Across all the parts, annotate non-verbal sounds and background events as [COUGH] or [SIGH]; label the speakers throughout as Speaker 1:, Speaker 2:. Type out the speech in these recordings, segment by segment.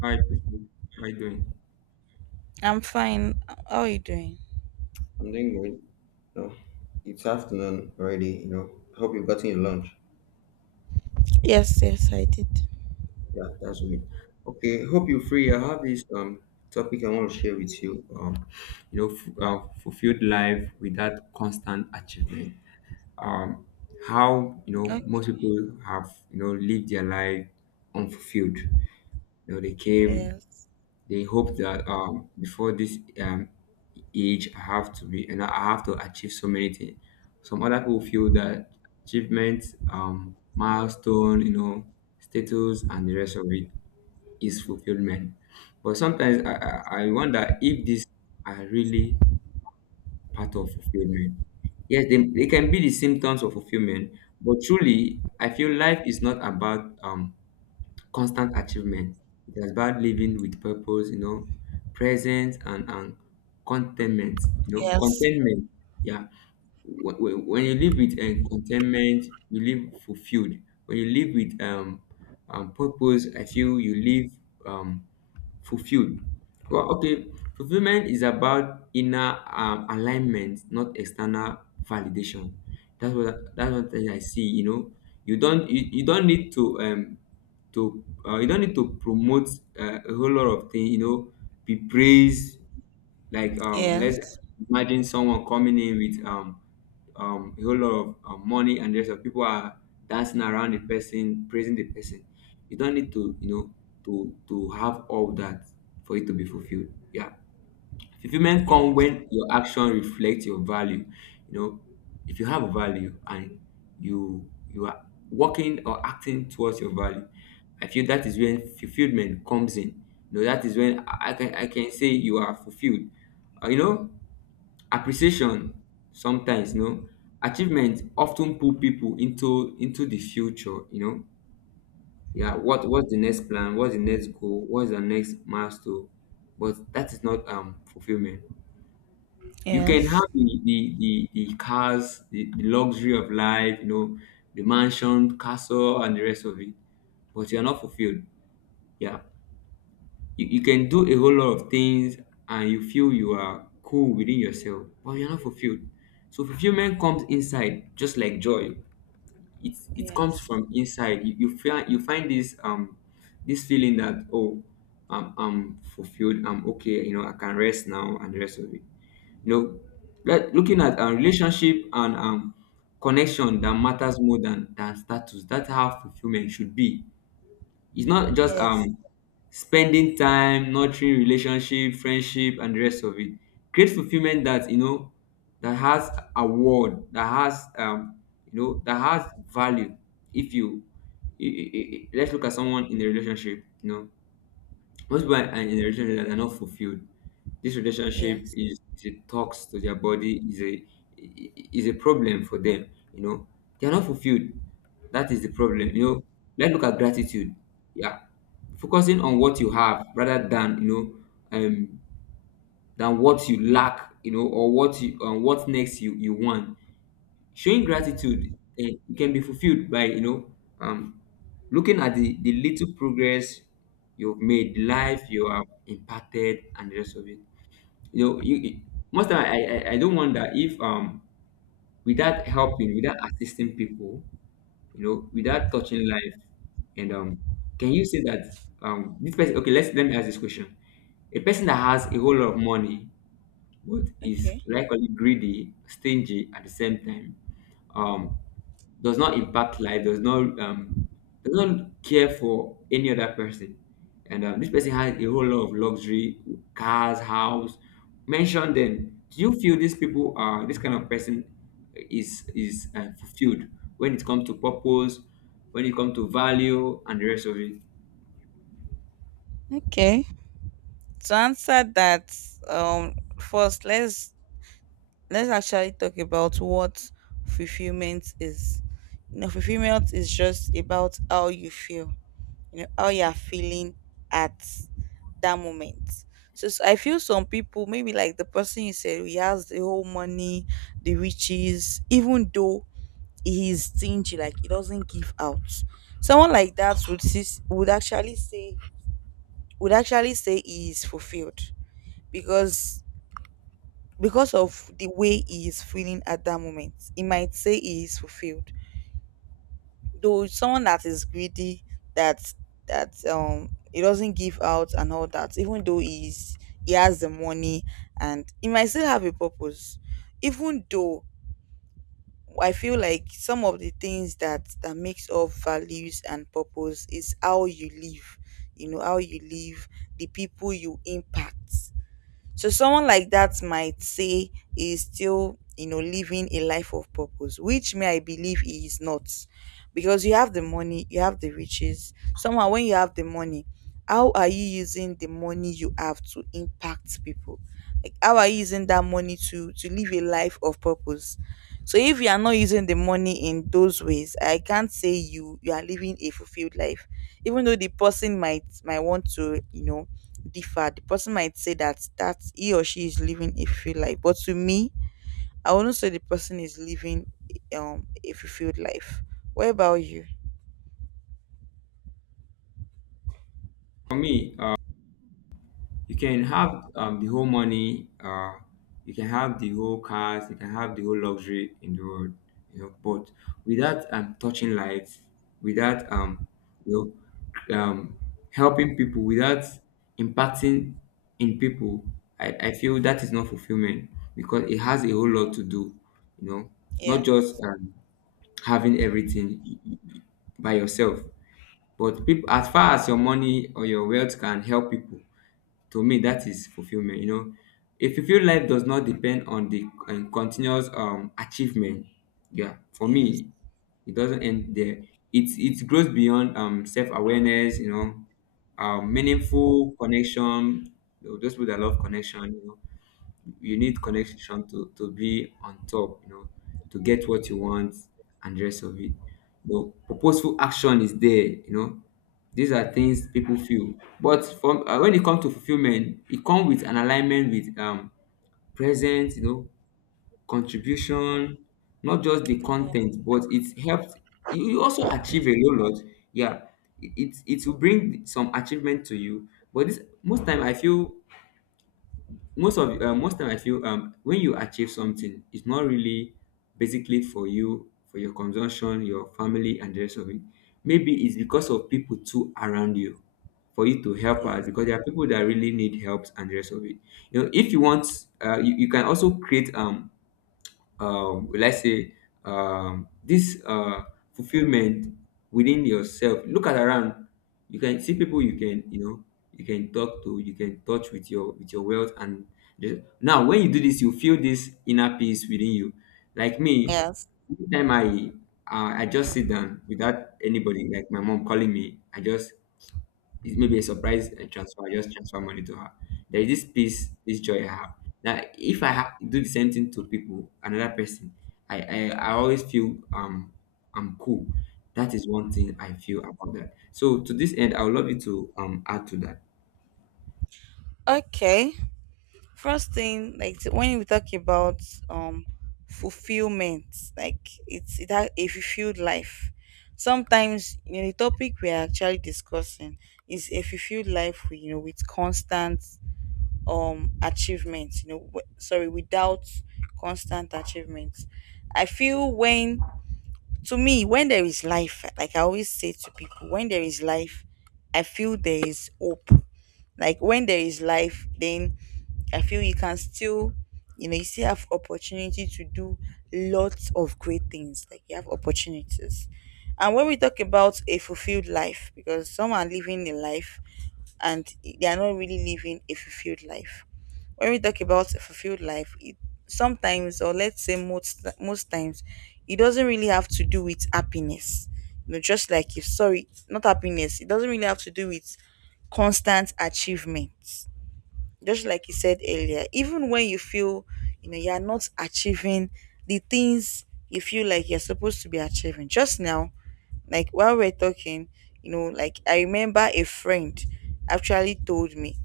Speaker 1: Hi, Christine. How you doing?
Speaker 2: I'm fine. How are you doing?
Speaker 1: I'm doing great. No, it's afternoon already. Hope you've gotten your lunch.
Speaker 2: Yes, yes, I did.
Speaker 1: Yeah, that's me. Okay, hope you're free. I have this topic I want to share with you. Fulfilled life without constant achievement. Um, how
Speaker 2: Okay.
Speaker 1: most people have lived their life unfulfilled. You know, they came.
Speaker 2: Yes.
Speaker 1: They hope that before this age, I have to be and I have to achieve so many things. Some other people feel that achievement, milestone, you know, status, and the rest of it is fulfillment. But sometimes I wonder if these are really part of fulfillment. Yes, they can be the symptoms of fulfillment, but truly, I feel life is not about constant achievement. It is about living with purpose, you know, presence and contentment, you know,
Speaker 2: Yes.
Speaker 1: contentment. Yeah. When you live with contentment, you live fulfilled. When you live with purpose, I feel you live um, fulfilled. Well, okay, fulfillment is about inner alignment, not external validation. That's one thing I see. You know, you don't need to you don't need to promote a whole lot of things, you know, be praised like let's
Speaker 2: Yes.
Speaker 1: imagine someone coming in with a whole lot of money, and there's of people are dancing around the person, praising the person. You don't need to, you know, to have all that for it to be fulfilled. Yeah. Fulfillment comes
Speaker 2: Yes.
Speaker 1: when your action reflects your value. You know, if you have a value and you are working or acting towards your value, I feel that is when fulfillment comes in. You know, that is when I can say you are fulfilled. You know, appreciation sometimes, you know, achievement often pull people into the future, you know. Yeah, what's the next plan? What's the next goal? What's the next milestone? But that is not fulfillment. You can have
Speaker 2: Yes.
Speaker 1: the cars, the luxury of life, you know, the mansion, castle, and the rest of it, but you're not fulfilled. Yeah, you can do a whole lot of things and you feel you are cool within yourself, but you're not fulfilled. So fulfillment comes inside just like joy. It comes
Speaker 2: Yes.
Speaker 1: from inside you. You feel you find this this feeling that oh I'm fulfilled, I'm okay, you know, I can rest now, and the rest of it, you know, like looking at a relationship and connection that matters more than status. That's how fulfillment should be. It's not just
Speaker 2: Yes.
Speaker 1: spending time, nurturing relationship, friendship, and the rest of it. Create fulfillment that, you know, that has a word that has you know that has value. If you let's look at someone in a relationship. You know, husband and in a relationship that are not fulfilled, this relationship
Speaker 2: Yes.
Speaker 1: is, is a tox to their body, is a problem for them. You know, they are not fulfilled. That is the problem. You know, let's look at gratitude. Yeah, focusing on what you have rather than, than what you lack. You know, or what you on what next you you want. Showing gratitude can be fulfilled by, you know, um, looking at the little progress you've made, the life you have impacted, and the rest of it. You know, most time I don't wonder if without helping, without assisting people, you know, without touching life, and can you say that this person? Okay, let's let me ask this question: a person that has a whole lot of money but is
Speaker 2: Okay.
Speaker 1: likely greedy, stingy at the same time, um does not impact life, does not care for any other person. And this person has a whole lot of luxury, cars, house. Mention them. Do you feel these people are, this kind of person is fulfilled when it comes to purpose, when it comes to value, and the rest of it?
Speaker 2: Okay. To answer that, first let's actually talk about what fulfillment is. You know, fulfillment is just about how you feel, you know, how you're feeling at that moment. So I feel some people, maybe like the person you said, he has the whole money, the riches. Even though he is stingy, like he doesn't give out, someone like that would would actually say he is fulfilled, because because of the way he is feeling at that moment, he might say he is fulfilled. Though someone that is greedy, that that he doesn't give out and all that, even though he has the money, and he might still have a purpose. Even though, I feel like some of the things that makes up values and purpose is how you live, you know, how you live, the people you impact. So someone like that might say is still, you know, living a life of purpose, which may I believe he is not. Because you have the money, you have the riches. Somehow when you have the money, how are you using the money you have to impact people? Like how are you using that money to live a life of purpose? So if you are not using the money in those ways, I can't say you are living a fulfilled life. Even though the person might want to, you know, differ. The person might say that he or she is living a fulfilled life, but to me, I wouldn't say the person is living a fulfilled life. What about you?
Speaker 1: For me, you can have the whole money, you can have the whole cars, you can have the whole luxury in the world, you know. But without touching lives, without you know, um, helping people, without impacting in people, I feel that is not fulfillment, because it has a whole lot to do, you know, not just
Speaker 2: Yes,
Speaker 1: having everything by yourself. But people, as far as your money or your wealth can help people, to me that is fulfillment. You know, a fulfilled life does not depend on the continuous achievement. Yeah, for
Speaker 2: yes,
Speaker 1: me, it doesn't end there. It grows beyond self-awareness, you know, meaningful connection. You know, those people that love connection, you know, you need connection to be on top, you know, to get what you want and the rest of it. But purposeful action is there, you know. These are things people feel. But from when it comes to fulfillment, it comes with an alignment with presence, you know, contribution, not just the
Speaker 2: yeah,
Speaker 1: content, but it helps. You also achieve a whole lot. Yeah, it it it will bring some achievement to you. But this most time I feel, most of most time I feel when you achieve something, it's not really basically for you, for your consumption, your family, and the rest of it. Maybe it's because of people too around you, for you to help out,
Speaker 2: yes,
Speaker 1: because there are people that really need help and the rest of it. You know, if you want you, you can also create let's say this fulfillment within yourself. Look at around, you can see people you can, you know, you can talk to, you can touch with your wealth. And the, now when you do this, you feel this inner peace within you. Like me,
Speaker 2: yes.
Speaker 1: anytime I just sit down without anybody like my mom calling me, I just, it may be a surprise transfer money to her. There is this peace, this joy I have. That if I do the same thing to people, another person, I always feel I'm cool. That is one thing I feel about that. So to this end, I would love you to add to that.
Speaker 2: Okay. First thing, like when we talk about um fulfillment, like it's it has a fulfilled life. Sometimes, you know, the topic we are actually discussing is a fulfilled life, you know, with constant achievements, you know, sorry, without constant achievements. I feel when, to me, when there is life, like I always say to people, when there is life, I feel there is hope. Like when there is life, then I feel you can still, you know, you still have opportunity to do lots of great things, like you have opportunities. And when we talk about a fulfilled life, because some are living a life and they are not really living a fulfilled life. When we talk about a fulfilled life, it, sometimes, or let's say most most times, it doesn't really have to do with happiness. You know, just like you, sorry, not happiness. It doesn't really have to do with constant achievements. Just like you said earlier, even when you feel, you know, you are not achieving the things you feel like you're supposed to be achieving. Just now, like while we're talking, you know, like I remember a friend actually told me,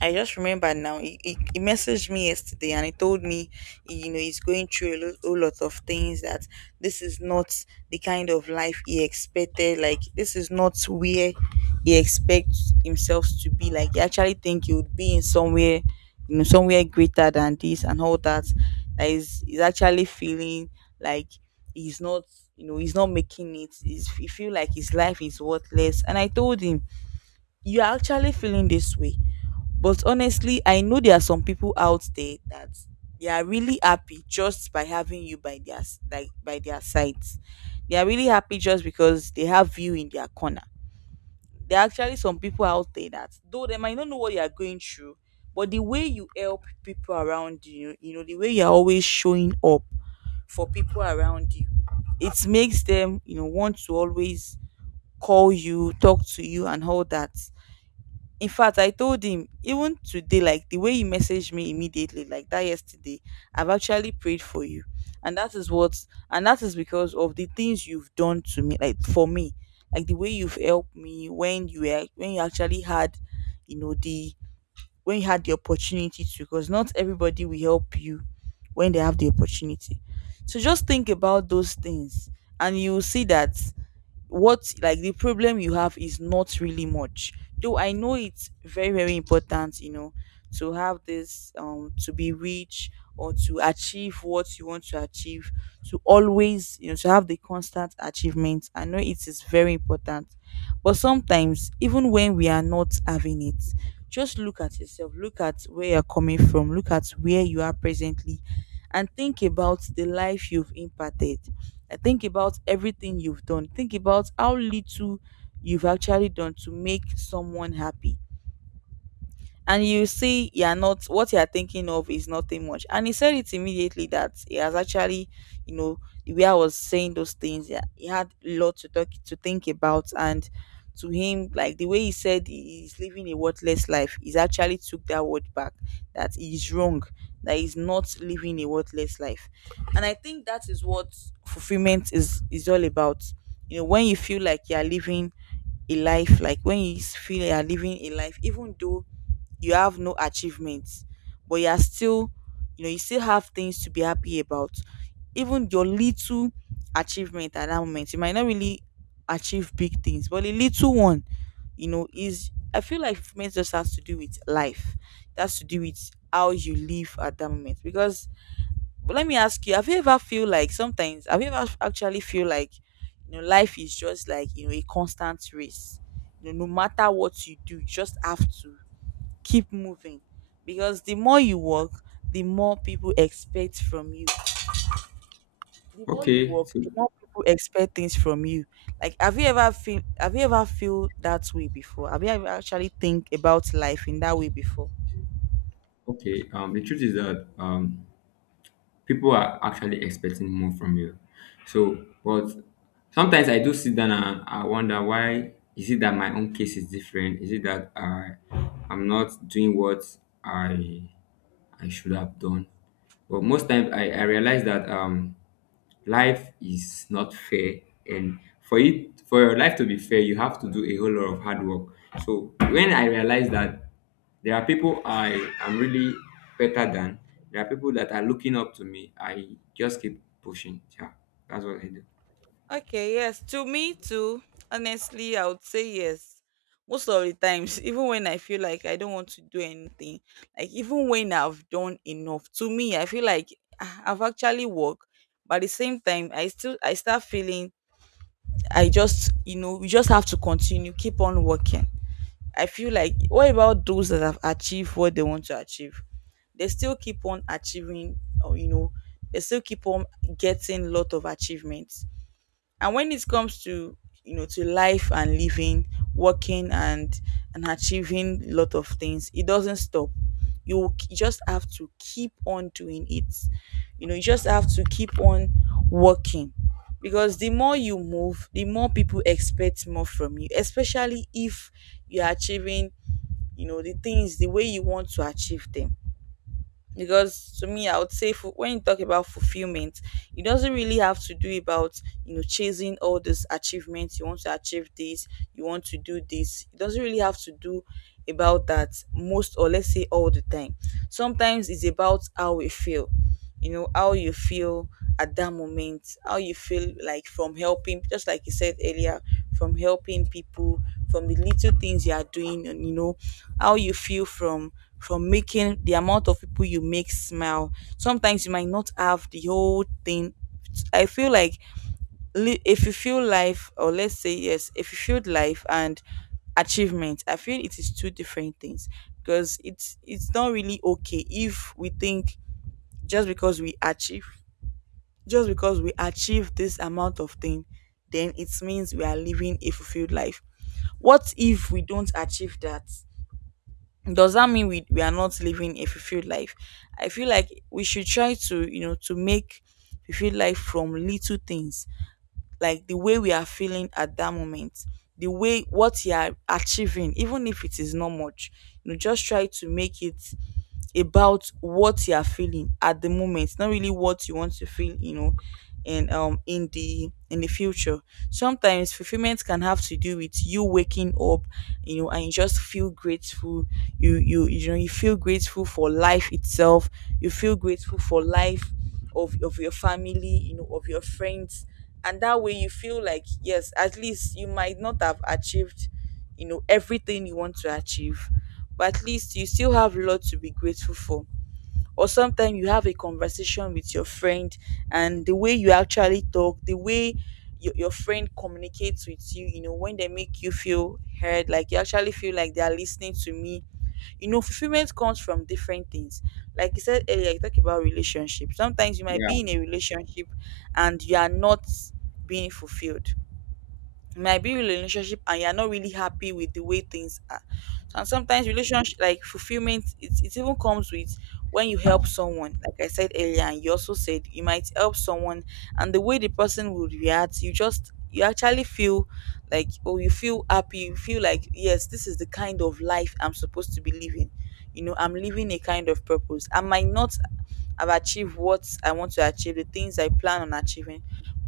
Speaker 2: I just remember now. He messaged me yesterday and he told me, you know, he's going through a whole lot of things, that this is not the kind of life he expected. Like this is not where he expects himself to be. Like he actually think he would be in somewhere, you know, somewhere greater than this and all that. That is, he's actually feeling like he's not, you know, he's not making it. He feel like his life is worthless. And I told him, you're actually feeling this way, but honestly, I know there are some people out there that they are really happy just by having you by their like by their sides. They are really happy just because they have you in their corner. There are actually some people out there that though they might not know what you are going through, but the way you help people around you, you know, the way you're always showing up for people around you, it makes them, you know, want to always call you, talk to you and all that. In fact, I told him even today, like the way you messaged me immediately, like that yesterday, I've actually prayed for you. And that is and that is because of the things you've done to me, like for me, like the way you've helped me when you actually you know, when you had the opportunity to, because not everybody will help you when they have the opportunity. So just think about those things, and you will see that what like the problem you have is not really much. Though I know it's very very important, you know, to have this to be rich or to achieve what you want to achieve, to always, you know, to have the constant achievement. I know it is very important, but sometimes even when we are not having it, just look at yourself, look at where you're coming from, look at where you are presently, and think about the life you've impacted. Think about everything you've done. Think about how little you've actually done to make someone happy. And you see, you're not what you're thinking of is nothing much. And he said it immediately that he has actually, you know, the way I was saying those things, yeah, he had a lot to talk to think about. And to him, like the way he said he's living a worthless life, he's actually took that word back, that he's wrong, that he's not living a worthless life. And I think that is what fulfillment is all about. You know, when you feel like you're living a life, like when you feel you're living a life even though you have no achievements, but you're still, you know, you still have things to be happy about. Even your little achievement at that moment, you might not really achieve big things, but a little one, you know, is, I feel like fulfillment just has to do with life. It has to do with how you live at that moment because. But let me ask you, have you ever feel like sometimes have you ever actually feel like, you know, life is just like, you know, a constant race? You know, no matter what you do, you just have to keep moving. Because the more you work, the more people expect from you. The more you
Speaker 1: Okay,
Speaker 2: work,
Speaker 1: so
Speaker 2: the more people expect things from you. Like have you ever feel have you ever feel that way before? Have you ever actually think about life in that way before?
Speaker 1: okay. The truth is that people are actually expecting more from you. So, but sometimes I do sit down and I wonder, why is it that my own case is different? Is it that I'm not doing what I I should have done? But most times I realize that life is not fair, and for it for your life to be fair, you have to do a whole lot of hard work. So when I realized that there are people I am really better than, there are people that are looking up to me, I just keep pushing. Yeah, that's what I do.
Speaker 2: Okay, yes. To me too, honestly, I would say yes. Most of the times, [LAUGHS] even when I feel like I don't want to do anything, like even when I've done enough, to me, I feel like ah, I've actually worked. But at the same time, I start feeling, I just, you know, we just have to continue, keep on working. I feel like what about those that have achieved what they want to achieve? They still keep on achieving, or you know, they still keep on getting lot of achievements. And when it comes to, you know, to life and living, working and achieving a lot of things, it doesn't stop. You will just have to keep on doing it. You know, you just have to keep on working, because the more you move, the more people expect more from you, especially if you're achieving, you know, the things the way you want to achieve them. Because to me, I would say when you talk about fulfillment, it doesn't really have to do about, you know, chasing all these achievements. You want to achieve this, you want to do this. It doesn't really have to do about that most, or let's say all the time. Sometimes it's about how we feel, you know, how you feel at that moment, how you feel like from helping, just like you said earlier, from helping people, from the little things you are doing, and, you know, how you feel from making the amount of people you make smile. Sometimes you might not have the whole thing. I feel like if you feel life, or let's say yes, if you feel life and achievement, I feel it is two different things. Because it's not really okay if we think just because we achieve just because we achieve this amount of thing, then it means we are living a fulfilled life. What if we don't achieve that? Does that mean we are not living a fulfilled life? I feel like we should try to, you know, to make fulfilled life from little things, like the way we are feeling at that moment, the way what you are achieving, even if it is not much. You know, just try to make it about What you are feeling at the moment, not really what you want to feel, you know, and in the future. Sometimes fulfillment can have to do with you waking up, you know, and you just feel grateful. You feel grateful for life itself. You feel grateful for life of your family, you know, of your friends, and that way you feel like yes, at least you might not have achieved, you know, everything you want to achieve, but at least you still have a lot to be grateful for. Or sometimes you have a conversation with your friend, and the way you actually talk, the way your friend communicates with you, you know, when they make you feel heard, like you actually feel like they are listening to me. You know, fulfillment comes from different things. Like you said earlier, you talk about relationship. Sometimes you might
Speaker 1: Yeah.
Speaker 2: be in a relationship and you are not being fulfilled. You might be in a relationship and you're not really happy with the way things are. And sometimes relationship, like fulfillment, it even comes with when you help someone, like I said earlier, and you also said you might help someone, and the way the person would react, you just, you actually feel like, oh, you feel happy, you feel like yes, this is the kind of life I'm supposed to be living. You know, I'm living a kind of purpose. I might not have achieved what I want to achieve, the things I plan on achieving,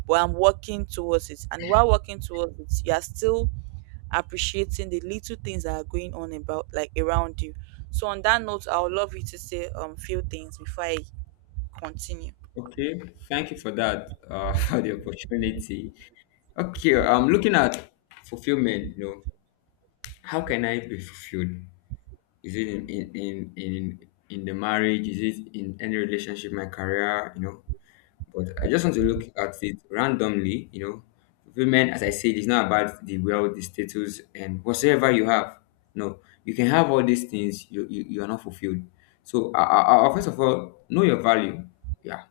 Speaker 2: but I'm working towards it. And while working towards it, you are still appreciating the little things that are going on about, like around you. So on that note, I would love you to say few things before I continue.
Speaker 1: Okay. Thank you for that. [LAUGHS] For the opportunity. Okay. I'm looking at fulfillment. You know, how can I be fulfilled? Is it in the marriage? Is it in any relationship, my career? You know, but I just want to look at it randomly. You know, women, as I said, it's not about the wealth, the status, and whatsoever you have. No, you can have all these things. You are not fulfilled. So, first of all, know your value. Yeah,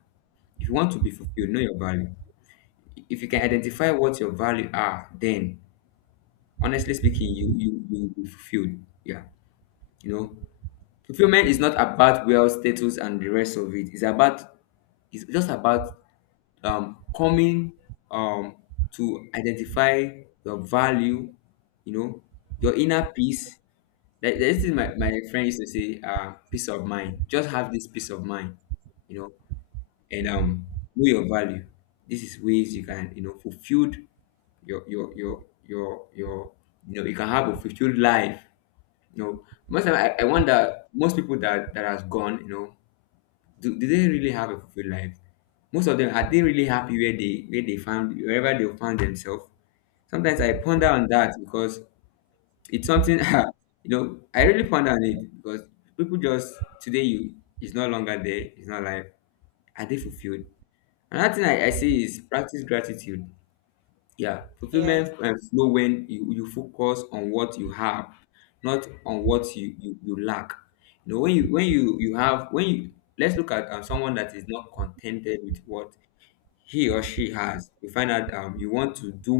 Speaker 1: if you want to be fulfilled, know your value. If you can identify what your value are, then honestly speaking, you will be fulfilled. Yeah, you know, fulfillment is not about wealth, status, and the rest of it. It's about, it's just about coming um, to identify your value, you know, your inner peace. This is my friend used to say, peace of mind. Just have this peace of mind, you know, and know your value. This is ways you can, you know, fulfilled your your your your your you know, you can have a fulfilled life. You know, most time, I wonder, most people that that has gone, you know, do they really have a fulfilled life? Most of them, are they really happy where they found, wherever they found themselves? Sometimes I ponder on that, because it's something [LAUGHS] you know, I really ponder on it, because people just today you, it's no longer there, it's not life. Are they fulfilled? Another thing I see is practice gratitude. Yeah,
Speaker 2: Yes.
Speaker 1: fulfillment and flow when you focus on what you have, not on what you lack. You know, when you have when you let's look at someone that is not contented with what he or she has. You find out you want to do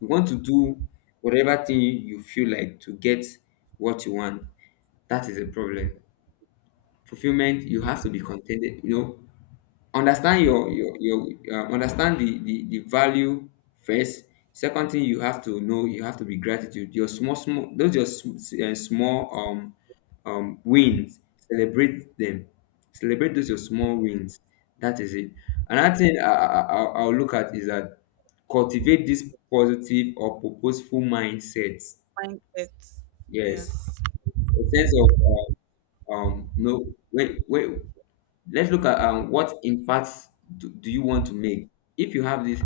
Speaker 1: you want to do whatever thing you feel like to get what you want. That is a problem. Fulfillment, you have to be contented. You know, understand your understand the value first. Second thing you have to know, you have to be gratitude. Your small small wins, celebrate them. Celebrate those your small wins. That is it. Another thing I'll look at is that cultivate this positive or purposeful mindset.
Speaker 2: Mindset.
Speaker 1: Yes,
Speaker 2: Yes.
Speaker 1: a sense of no, wait, let's look at what impacts do you want to make if you have this,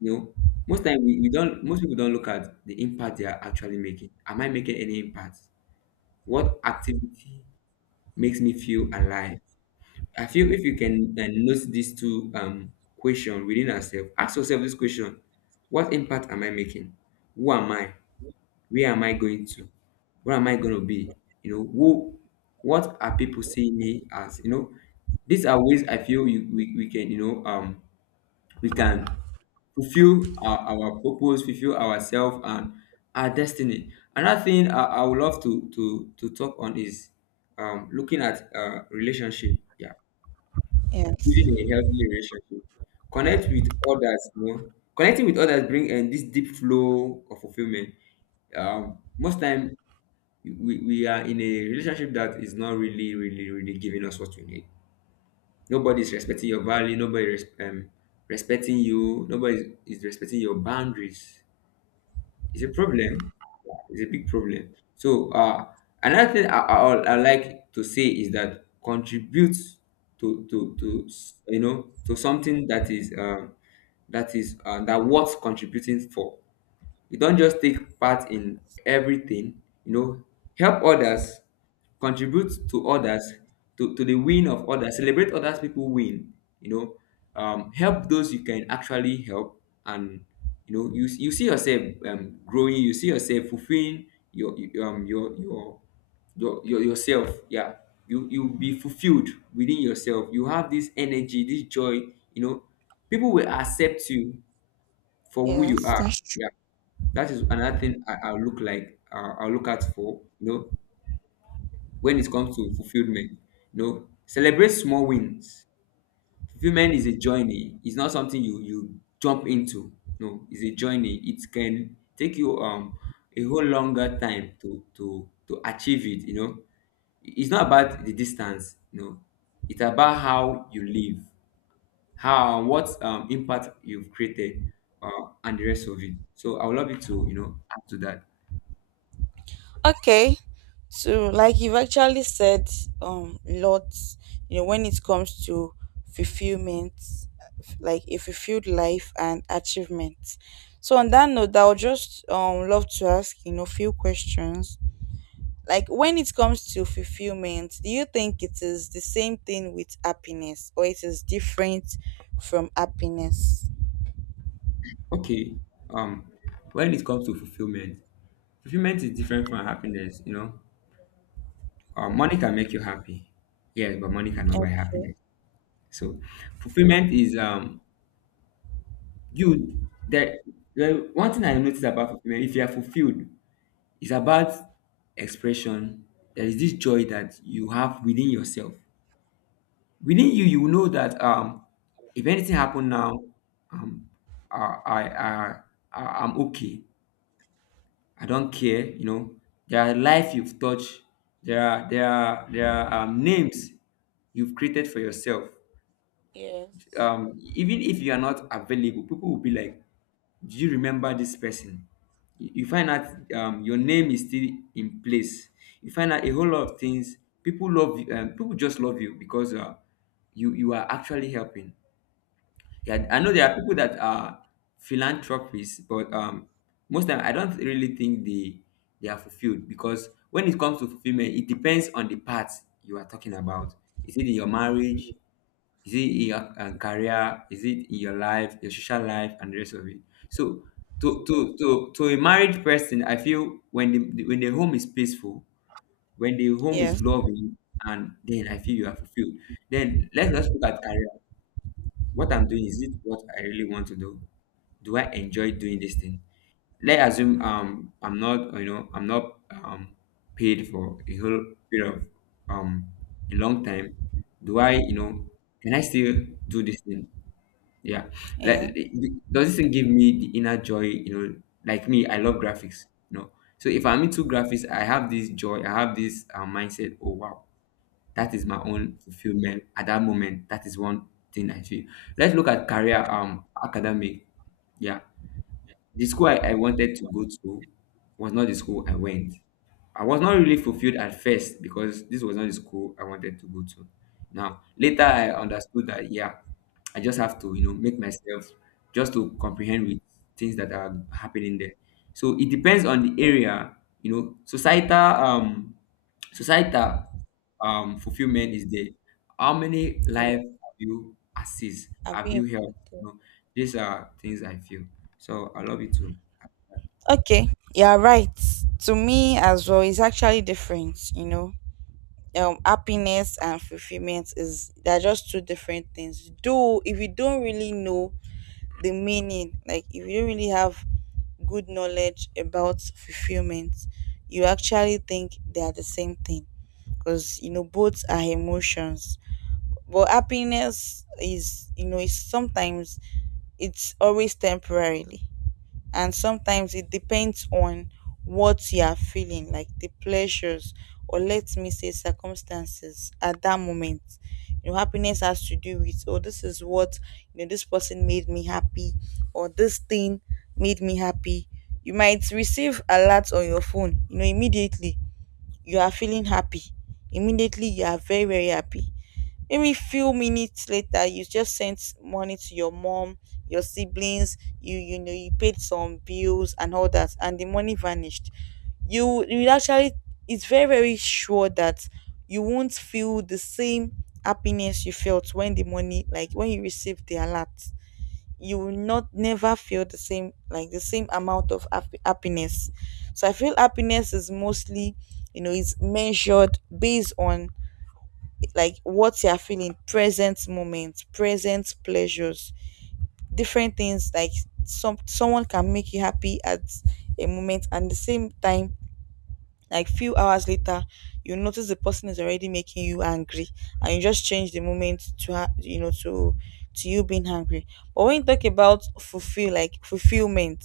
Speaker 1: you know, most time we don't most people don't look at the impact they are actually making. Am I making any impact? What activity makes me feel alive? I feel if you can note these two question within ourselves, ask yourself this question. What impact am I making? Who am I? Where am I going to? Where am I going to be? You know, who, what are people seeing me as? You know, these are ways I feel we can, you know, we can fulfill our purpose, fulfill ourselves and our destiny. Another thing I would love to, to talk on is, looking at relationship. Yeah,
Speaker 2: Yes.
Speaker 1: building a healthy relationship. Connect with others. You know, connecting with others bring and this deep flow of fulfillment. Most time we are in a relationship that is not really giving us what we need. Nobody's respecting your value. Respecting you. Nobody is respecting your boundaries. It's a problem. Yeah, it's a big problem. So, another thing I like to say is that contribute you know, to something that is that worth contributing for. You don't just take part in everything, you know. Help others, contribute to others, to the win of others, celebrate others people win, you know. Help those you can actually help, and you know you see yourself growing. You see yourself fulfilling your your- um your your your yourself, yeah. You be fulfilled within yourself. You have this energy, this joy, you know. People will accept you for who you
Speaker 2: Yes,
Speaker 1: are.
Speaker 2: that's
Speaker 1: Yeah, that is another thing I'll look out for. You know, when it comes to fulfillment, you know, celebrate small wins. Fulfillment is a journey. It's not something you jump into. No, it's a journey. It can take you a whole longer time to achieve it. You know, it's not about the distance. You know, it's about how you live, how, what impact you've created, and the rest of it. So I would love you to, you know, add to that.
Speaker 2: Okay. So like you've actually said lots, you know, when it comes to fulfillment, like a fulfilled life and achievement. So on that note, I would just love to ask, you know, few questions. Like when it comes to fulfillment, do you think it is the same thing with happiness, or it is different from happiness?
Speaker 1: Okay. Um, when it comes to fulfillment, fulfillment is different from happiness. You know, money can make you happy. Yes, but money cannot buy happiness. So, fulfillment is you that well, one thing I noticed about fulfillment. If you are fulfilled, it's about expression. There is this joy that you have within yourself. Within you, you know that if anything happen now, um I I I I'm okay. I don't care, you know. There are life you've touched. There are names you've created for yourself.
Speaker 2: Yes.
Speaker 1: Even if you are not available, people will be like, "Do you remember this person?" You find out, your name is still in place. You find out a whole lot of things. People love you. People just love you because, you you are actually helping. Yeah, I know there are people that are philanthropists, but, most time I don't really think they are fulfilled because when it comes to fulfillment, it depends on the part you are talking about. Is it in your marriage? Is it in your, career? Is it in your life, your social life, and the rest of it? So to to to to a married person, I feel when the home is peaceful, when the home is
Speaker 2: Yes.
Speaker 1: loving, and then I feel you are fulfilled. Then let's just look at career. What I'm doing, is it what I really want to do? Do I enjoy doing this thing? Let's assume, um, I'm not, you know, I'm not, um, paid for a whole period of, um, a long time. Do I, you know, can I still do this thing? Yeah.
Speaker 2: Yeah.
Speaker 1: Like, does this thing give me the inner joy, you know, like me, I love graphics, you know. So if I'm into graphics, I have this joy, I have this, mindset, oh wow. That is my own fulfillment at that moment. That is one thing I feel. Let's look at career, academic. Yeah. The school I wanted to go to was not the school I went. I was not really fulfilled at first because this was not the school I wanted to go to. Now, later I understood that yeah, I just have to, you know, make myself just to comprehend with things that are happening there. So it depends on the area, you know, societal, societal fulfillment is there. How many
Speaker 2: Yeah.
Speaker 1: lives have you assist?
Speaker 2: I've
Speaker 1: Have
Speaker 2: been
Speaker 1: you helped?
Speaker 2: impacted.
Speaker 1: You know, these are things I feel. So I love you too.
Speaker 2: Okay, you're right. To me as well, it's actually different, you know. Happiness and fulfillment is, they're just two different things. Though if you don't really know the meaning, like if you don't really have good knowledge about fulfillment, you actually think they are the same thing. Because you know both are emotions. But happiness is, you know, it's sometimes, it's always temporarily, and sometimes it depends on what you are feeling, like the pleasures, or let me say circumstances at that moment. You know, happiness has to do with, oh, this is what, you know, this person made me happy, or this thing made me happy. You might receive alerts on your phone, you know, immediately you are feeling happy, immediately you are very, very happy. Maybe few minutes later, you just sent money to your mom, your siblings, you know, you paid some bills and all that, and the money vanished. You actually, it's very, very sure that you won't feel the same happiness you felt when the money, like when you received the alert. You will not never feel the same, like the same amount of happiness. So I feel happiness is mostly, you know, it's measured based on like what you are feeling, present moment, present pleasures, different things. Like someone can make you happy at a moment, and the same time, like few hours later, you notice the person is already making you angry, and you just change the moment to you know, to you being angry. But when you talk about like fulfillment,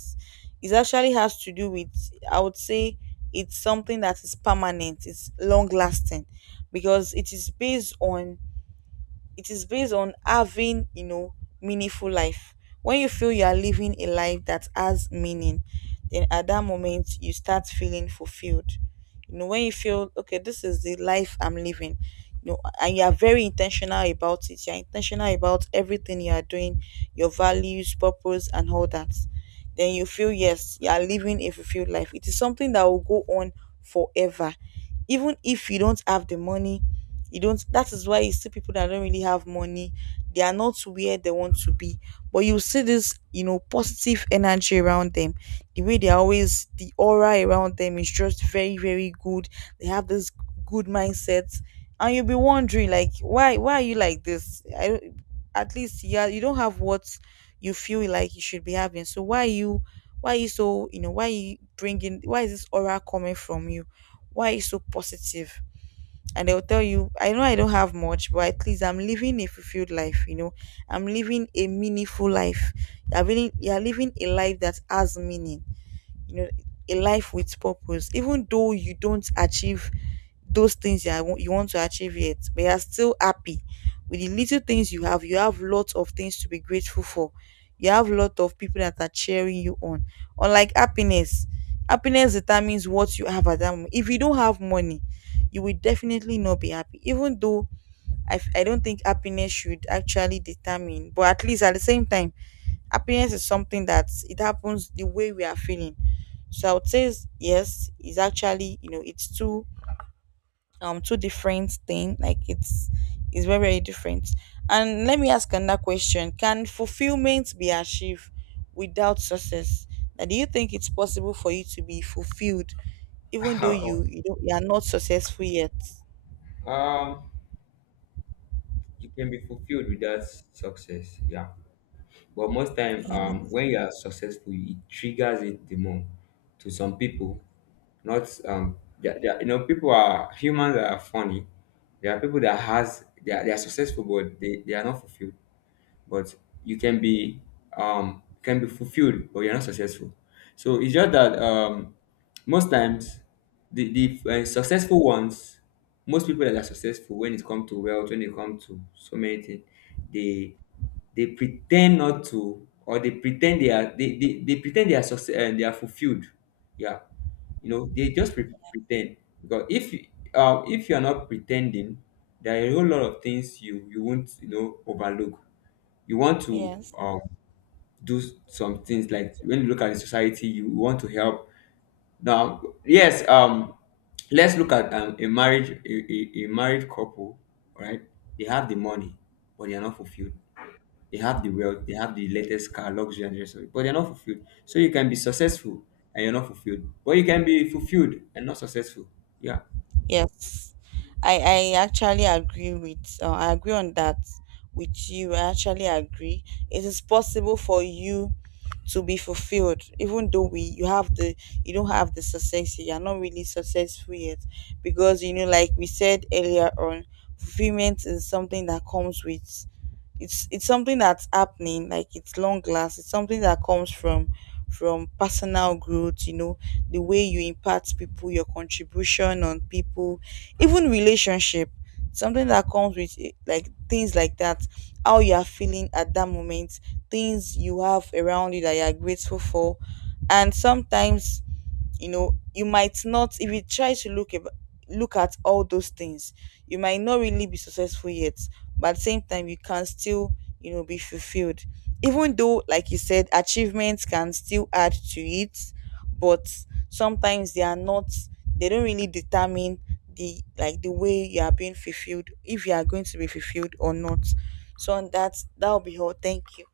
Speaker 2: it actually has to do with, I would say, it's something that is permanent, it's long lasting, because it is based on having, you know, meaningful life. When you feel you are living a life that has meaning, then at that moment you start feeling fulfilled. You know, when you feel okay, this is the life I'm living, you know, and you are very intentional about it. You're intentional about everything you are doing, your values, purpose, and all that. Then you feel, yes, you are living a fulfilled life. It is something that will go on forever, even if you don't have the money. You don't, that is why you see people that don't really have money, they are not where they want to be, but you see this, you know, positive energy around them, the way they are always, the aura around them is just very, very good. They have this good mindset. And you'll be wondering like, why are you like this? I don't, at least, yeah, you don't have what you feel like you should be having, so why are you, why are you so, you know, why are you bringing, why is this aura coming from you? Why are you so positive? And they'll tell you, I know I don't have much, but at least I'm living a fulfilled life, you know, I'm living a meaningful life. You're really, you're living a life that has meaning, you know, a life with purpose. Even though you don't achieve those things that I you want to achieve yet, but you are still happy with the little things you have. You have lots of things to be grateful for. You have a lot of people that are cheering you on. Unlike happiness, happiness determines what you have at that moment. If you don't have money, you will definitely not be happy. Even though I don't think happiness should actually determine, but at least at the same time, happiness is something that it happens the way we are feeling. So I would say yes, is actually, you know, it's too, two different thing, like it's very, very different. And let me ask another question, can fulfillment be achieved without success? Now do you think it's possible for you to be fulfilled even though
Speaker 1: [LAUGHS]
Speaker 2: don't, you are not successful yet?
Speaker 1: Um, you can be fulfilled without success, yeah. But most time,
Speaker 2: Yes.
Speaker 1: when you are successful, it triggers it the more. To some people, not, they you know, people are humans that are funny. There are people that has they are successful, but they are not fulfilled. But you can be, can be fulfilled but you're not successful. So it's just that, um, most times, the the successful ones, most people that are successful when it comes to wealth, when it comes to so many things, they they pretend not to, or they pretend they are, they pretend they are success and they are fulfilled, yeah. You know they just pretend, because if you are not pretending, there are a whole lot of things you won't, you know, overlook. You want to,
Speaker 2: Yes.
Speaker 1: do some things, like when you look at the society, you want to help. Now yes, um, let's look at, a marriage, a married couple, right? They have the money, but they are not fulfilled. They have the wealth, they have the latest car, luxury and the rest of it, but they're not fulfilled. So you can be successful and you're not fulfilled, but you can be fulfilled and not successful, yeah.
Speaker 2: Yes, I actually agree with I agree on that with you. I actually agree. It is possible for you to be fulfilled, even though we you have the, you don't have the success. You are not really successful yet, because you know, like we said earlier on, fulfillment is something that comes with, it's something that's happening, like it's long last, it's something that comes from personal growth, you know, the way you impact people, your contribution on people, even relationship, something that comes with like things like that, how you are feeling at that moment, things you have around you that you are grateful for. And sometimes, you know, you might not, if you try to look look at all those things, you might not really be successful yet, but at the same time you can still, you know, be fulfilled. Even though, like you said, achievements can still add to it, but sometimes they are not, they don't really determine the, like the way you are being fulfilled, if you are going to be fulfilled or not. So on that, that'll be all, thank you.